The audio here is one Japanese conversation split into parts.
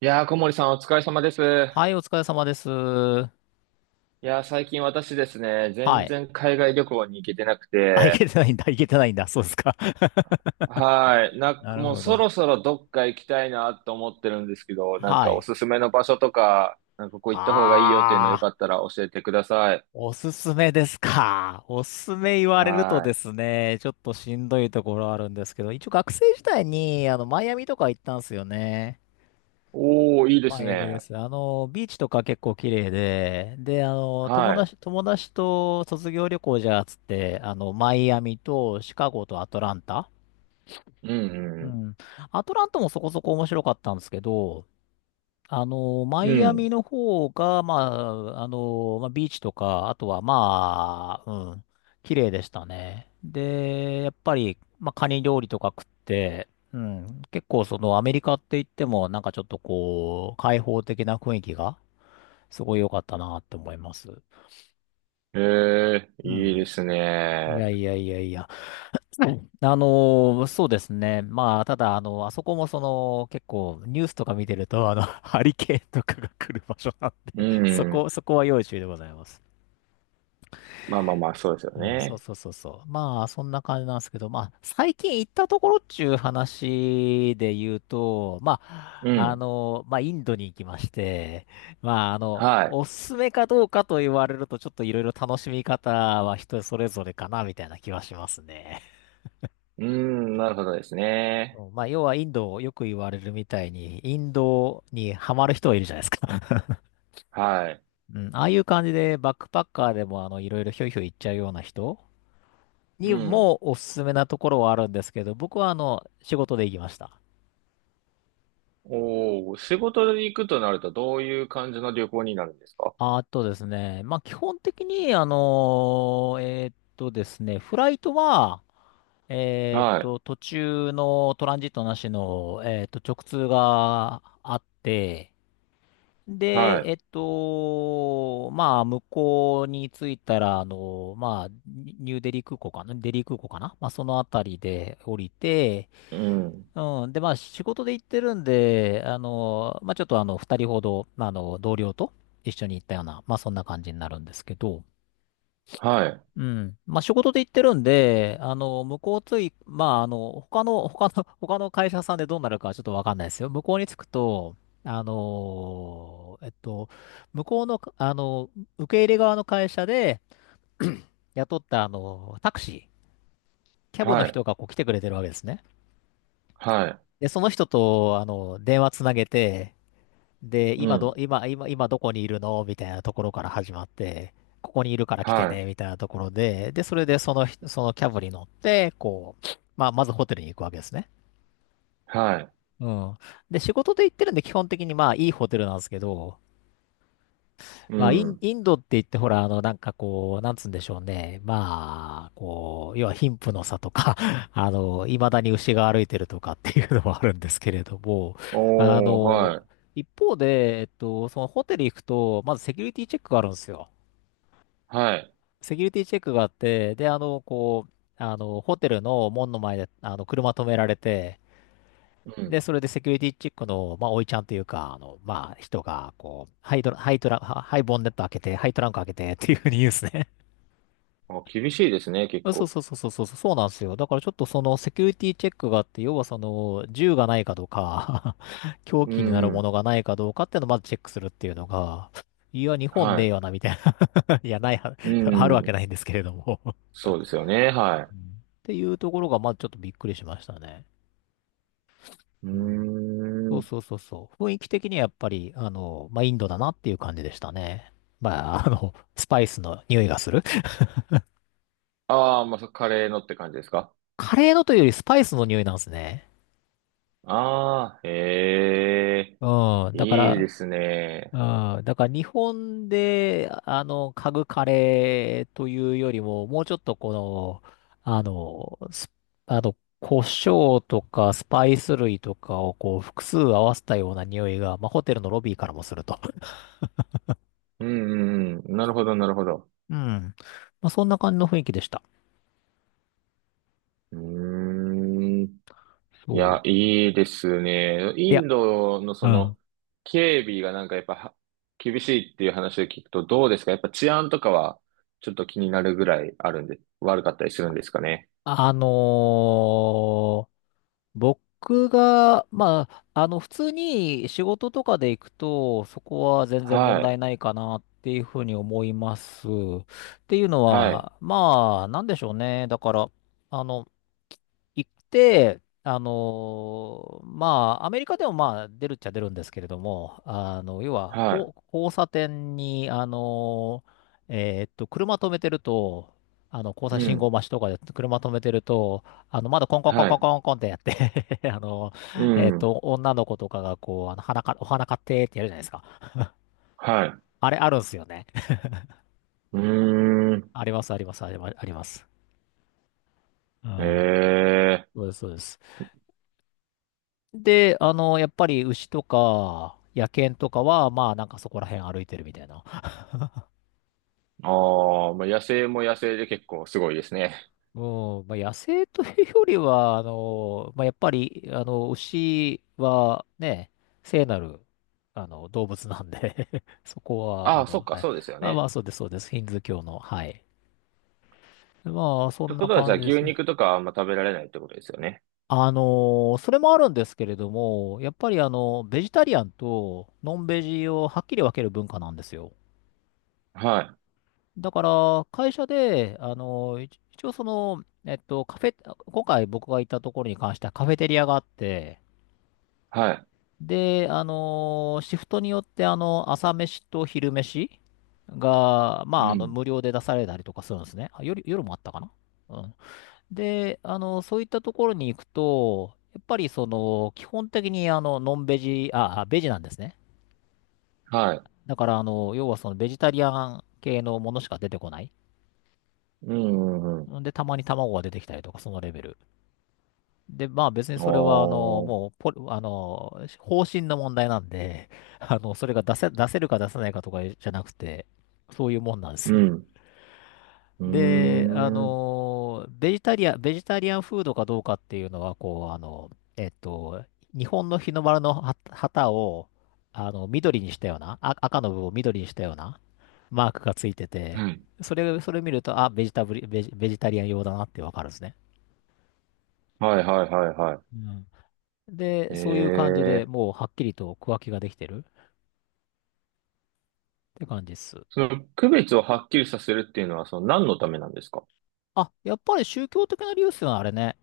いやー、小森さんお疲れ様です。いはい、お疲れ様です。はやー、最近私ですね、全い。然海外旅行に行けてなくあ、いて、けてないんだ、いけてないんだ。そうですか。はい、なるもうほそど。ろそろどっか行きたいなと思ってるんですけど、なんはかおい。すすめの場所とか、なんかここ行った方がいいよっていうのあよかっー、たら教えてください。おすすめですか。おすすめ言われるとはでい。すね、ちょっとしんどいところあるんですけど、一応学生時代に、マイアミとか行ったんですよね。おー、いいでマすイアミでね。す。ビーチとか結構綺麗で、友はい。達、友達と卒業旅行じゃあっつって、マイアミとシカゴとアトランタ。うん、ううん。ん。アトランタもそこそこ面白かったんですけど、マうイアミん。の方が、まあ、ビーチとか、あとはまあ、綺麗でしたね。で、やっぱり、まあ、カニ料理とか食って、結構そのアメリカって言っても、なんかちょっとこう、開放的な雰囲気が、すごい良かったなって思います。えー、ういいん。ですいね。やいやいやいや。はい、あのそうですね。まあ、ただ、あそこもその、結構、ニュースとか見てると、ハリケーンとかが来る場所なんうで、そん。こ、そこは要注意でございます。まあまあまあ、そうですようん、そうね。そうそうそう。まあ、そんな感じなんですけど、まあ、最近行ったところっちゅう話で言うと、まあ、うん。インドに行きまして、まあ、はおすすめかどうかと言われると、ちょっといろいろ楽しみ方は人それぞれかな、みたいな気はしますね。い。うん、なるほどですね。そう、まあ、要はインド、よく言われるみたいに、インドにハマる人はいるじゃないですか。はい。うん、ああいう感じで、バックパッカーでも、いろいろひょいひょい行っちゃうような人うにん。もおすすめなところはあるんですけど、僕は、仕事で行きました。おお、仕事で行くとなるとどういう感じの旅行になるんですか？あとですね、まあ、基本的に、あのーえーっとですね、フライトは、はい、途中のトランジットなしの、直通があって、で、はまあ、向こうに着いたら、まあ、ニューデリー空港かな、デリー空港かな、まあ、そのあたりで降りて、い、うん、うん。で、まあ、仕事で行ってるんで、まあ、ちょっと二人ほど、まあ、同僚と一緒に行ったような、まあ、そんな感じになるんですけど、はい、うん。まあ、仕事で行ってるんで、向こうつい、まあ、他の会社さんでどうなるかはちょっとわかんないですよ。向こうに着くと、あの、えっと、向こうの、受け入れ側の会社で雇った、タクシー、キャブのはい、人がこう来てくれてるわけですね。はい、で、その人と、電話つなげて、で、う今ど、ん、今、今、今どこにいるのみたいなところから始まって、ここにいるから来てはね、い、みたいなところで、で、それでそのキャブに乗って、こう、まあ、まずホテルに行くわけですね。はい、うん。で、仕事で行ってるんで、基本的にまあ、いいホテルなんですけど、うまあ、イン、ん。インドって言ってほら、なんかこう、なんつうんでしょうね。まあ、こう、要は貧富の差とか、未だに牛が歩いてるとかっていうのもあるんですけれども、あおー、の、はい、一方で、そのホテル行くと、まずセキュリティチェックがあるんですよ。はい、セキュリティチェックがあって、で、こう、ホテルの門の前で、車止められて、うで、ん。それでセキュリティチェックの、まあ、おいちゃんというか、人が、こう、ハイドラ、ハイトラ、ハハイボンネット開けて、ハイトランク開けてっていうふうに言うんですね。あ、厳しいですね、結そうそう構。そうそうそうそう、そうなんですよ。だからちょっとそのセキュリティチェックがあって、要はその、銃がないかどうか、 凶う器になるもん、のがないかどうかっていうのをまずチェックするっていうのが、いや、日本はねえい、よな、みたいな。いや、ないは、う あるわけん。ないんですけれども、 うんっそうですよね、はていうところが、まずちょっとびっくりしましたね。い。ううん、そーうそん。うそうそう。雰囲気的にはやっぱり、まあ、インドだなっていう感じでしたね。まあ、スパイスの匂いがする。ああ、まあ、カレーのって感じですか？カレーのというよりスパイスの匂いなんですね。ああー、へえ、うん。だかいいでら、すうね。ん。だから日本で、嗅ぐカレーというよりも、もうちょっとこの、あの、スあの、胡椒とかスパイス類とかをこう複数合わせたような匂いが、まあ、ホテルのロビーからもすると。うん、うん、うん。なるほど、なるほど。うん。まあ、そんな感じの雰囲気でした。うーん。いや、そいいですね。う。いイや、ンドのうそん。の、警備がなんかやっぱは厳しいっていう話を聞くとどうですか？やっぱ治安とかはちょっと気になるぐらいあるんで、悪かったりするんですかね？あのー、僕が、まあ、普通に仕事とかで行くと、そこは全然問はい、題ないかなっていうふうに思います。っていうのはい、は、まあ、なんでしょうね。だから、あの、行って、まあ、アメリカでもまあ、出るっちゃ出るんですけれども、要は、はい、こう、交差点に、車止めてると、交う差信号ん、待ちとかで車止めてると、窓コンコンコンはコンい、コンコンってやって、 うん、女の子とかがこう、花か、お花買ってってやるじゃないですか。はい、あれあるんすよね。うーん、あります、あります、ありますあります。うん。ええ。そうです、そうです。で、やっぱり牛とか、野犬とかは、まあ、なんかそこら辺歩いてるみたいな。ああ、まあ、野生も野生で結構すごいですね。うん、まあ、野生というよりは、やっぱり、牛はね、聖なる、動物なんで、 そこは、ああ、そっか、はい。そうですよまあまあ、ね。そうです、そうです。ヒンズー教の、はい。まあ、そってんこなとはじゃ感あじで牛すね。肉とかはあんま食べられないってことですよね。それもあるんですけれども、やっぱりベジタリアンとノンベジをはっきり分ける文化なんですよ。はい。だから、会社で、一応その、カフェ、今回僕が行ったところに関してはカフェテリアがあって、はい。で、シフトによって、朝飯と昼飯が、うまあ、ん。無料で出されたりとかするんですね。あ、夜もあったかな。うん。で、そういったところに行くと、やっぱりその、基本的にノンベジ、あ、ベジなんですね。はい。だから要はそのベジタリアン系のものしか出てこない。うん、うん、うん。んで、たまに卵が出てきたりとか、そのレベル。で、まあ別にあそれはあの、ー、もうポリ、あの、方針の問題なんで、それが出せるか出せないかとかじゃなくて、そういうもんなんでうす。ん。うーで、あん。のベジタリアン、ベジタリアンフードかどうかっていうのは、こう、えっと、日本の日の丸の旗を、緑にしたような、あ、赤の部分を緑にしたようなマークがついてて、はい。それ見ると、あ、ベジタリアン用だなってわかるんですね。はい、はい、はい、はうん。で、い。えそういう感じでえ。もうはっきりと区分けができてるって感じです。その区別をはっきりさせるっていうのは、その何のためなんですか？あ、やっぱり宗教的な理由っすよね、あれね。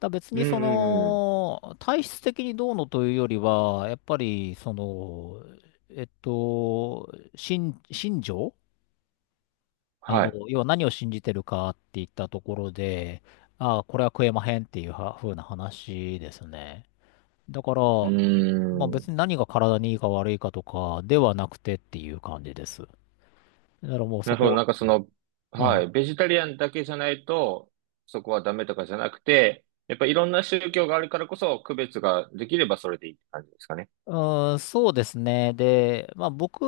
だ別うん、にそうん、うん。の、体質的にどうのというよりは、やっぱり、その、信条、はい。要は何を信じてるかって言ったところで、ああ、これは食えまへんっていうは風な話ですね。だから、うまあー別ん。に何が体にいいか悪いかとかではなくてっていう感じです。だからもうなそるほこど。は、なんかその、うはんい。ベジタリアンだけじゃないと、そこはダメとかじゃなくて、やっぱいろんな宗教があるからこそ、区別ができればそれでいいって感じですかね？うそうですね。で、まあ僕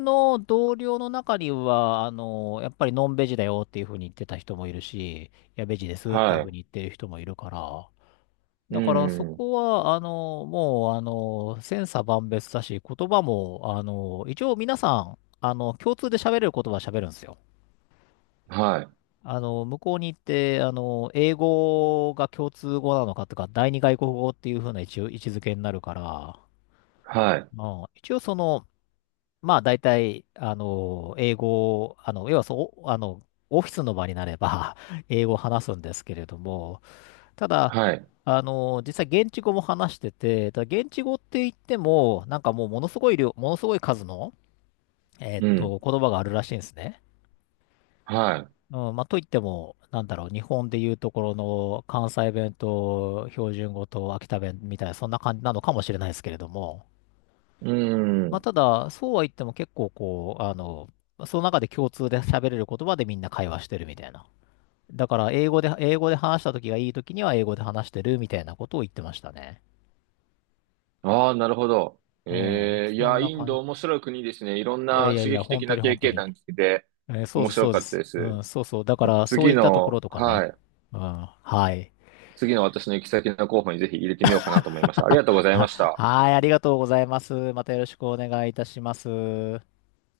の同僚の中には、やっぱりノンベジだよっていうふうに言ってた人もいるし、や、ベジですっていうはふうい。に言ってる人もいるから、うだからそん、うん。こは、もう、千差万別だし、言葉も、一応皆さん、共通で喋れる言葉は喋るんですよ。はい。向こうに行って、英語が共通語なのかとか、第二外国語っていうふうな一応位置づけになるから、はい。まあ、一応その、まあ大体、英語を、要はそう、オフィスの場になれば、 英語を話すんですけれども、ただ、はい。実際現地語も話してて、ただ現地語って言っても、なんかもうものすごい量、ものすごい数の、うん。言葉があるらしいんですね。はうん、まあ、といっても、なんだろう、日本で言うところの関西弁と標準語と秋田弁みたいな、そんな感じなのかもしれないですけれども、い。うまあ、ん。ただ、そうは言っても結構こう、その中で共通で喋れる言葉でみんな会話してるみたいな。だから、英語で話した時がいい時には英語で話してるみたいなことを言ってましたね。ああ、なるほど。うん。ええ、いそや、んなインド感面白い国ですね。いろんじ。いやいなやい刺や、激本的当なに経本当験に。談聞けてそう面です、白そうでかったす。でうす。ん、そうそう。だから、そういったところとかはね。い。うん。はい。次の私の行き先の候補にぜひ入れてみようかなと思いました。ありがとうございまし た。はい、ありがとうございます。またよろしくお願いいたします。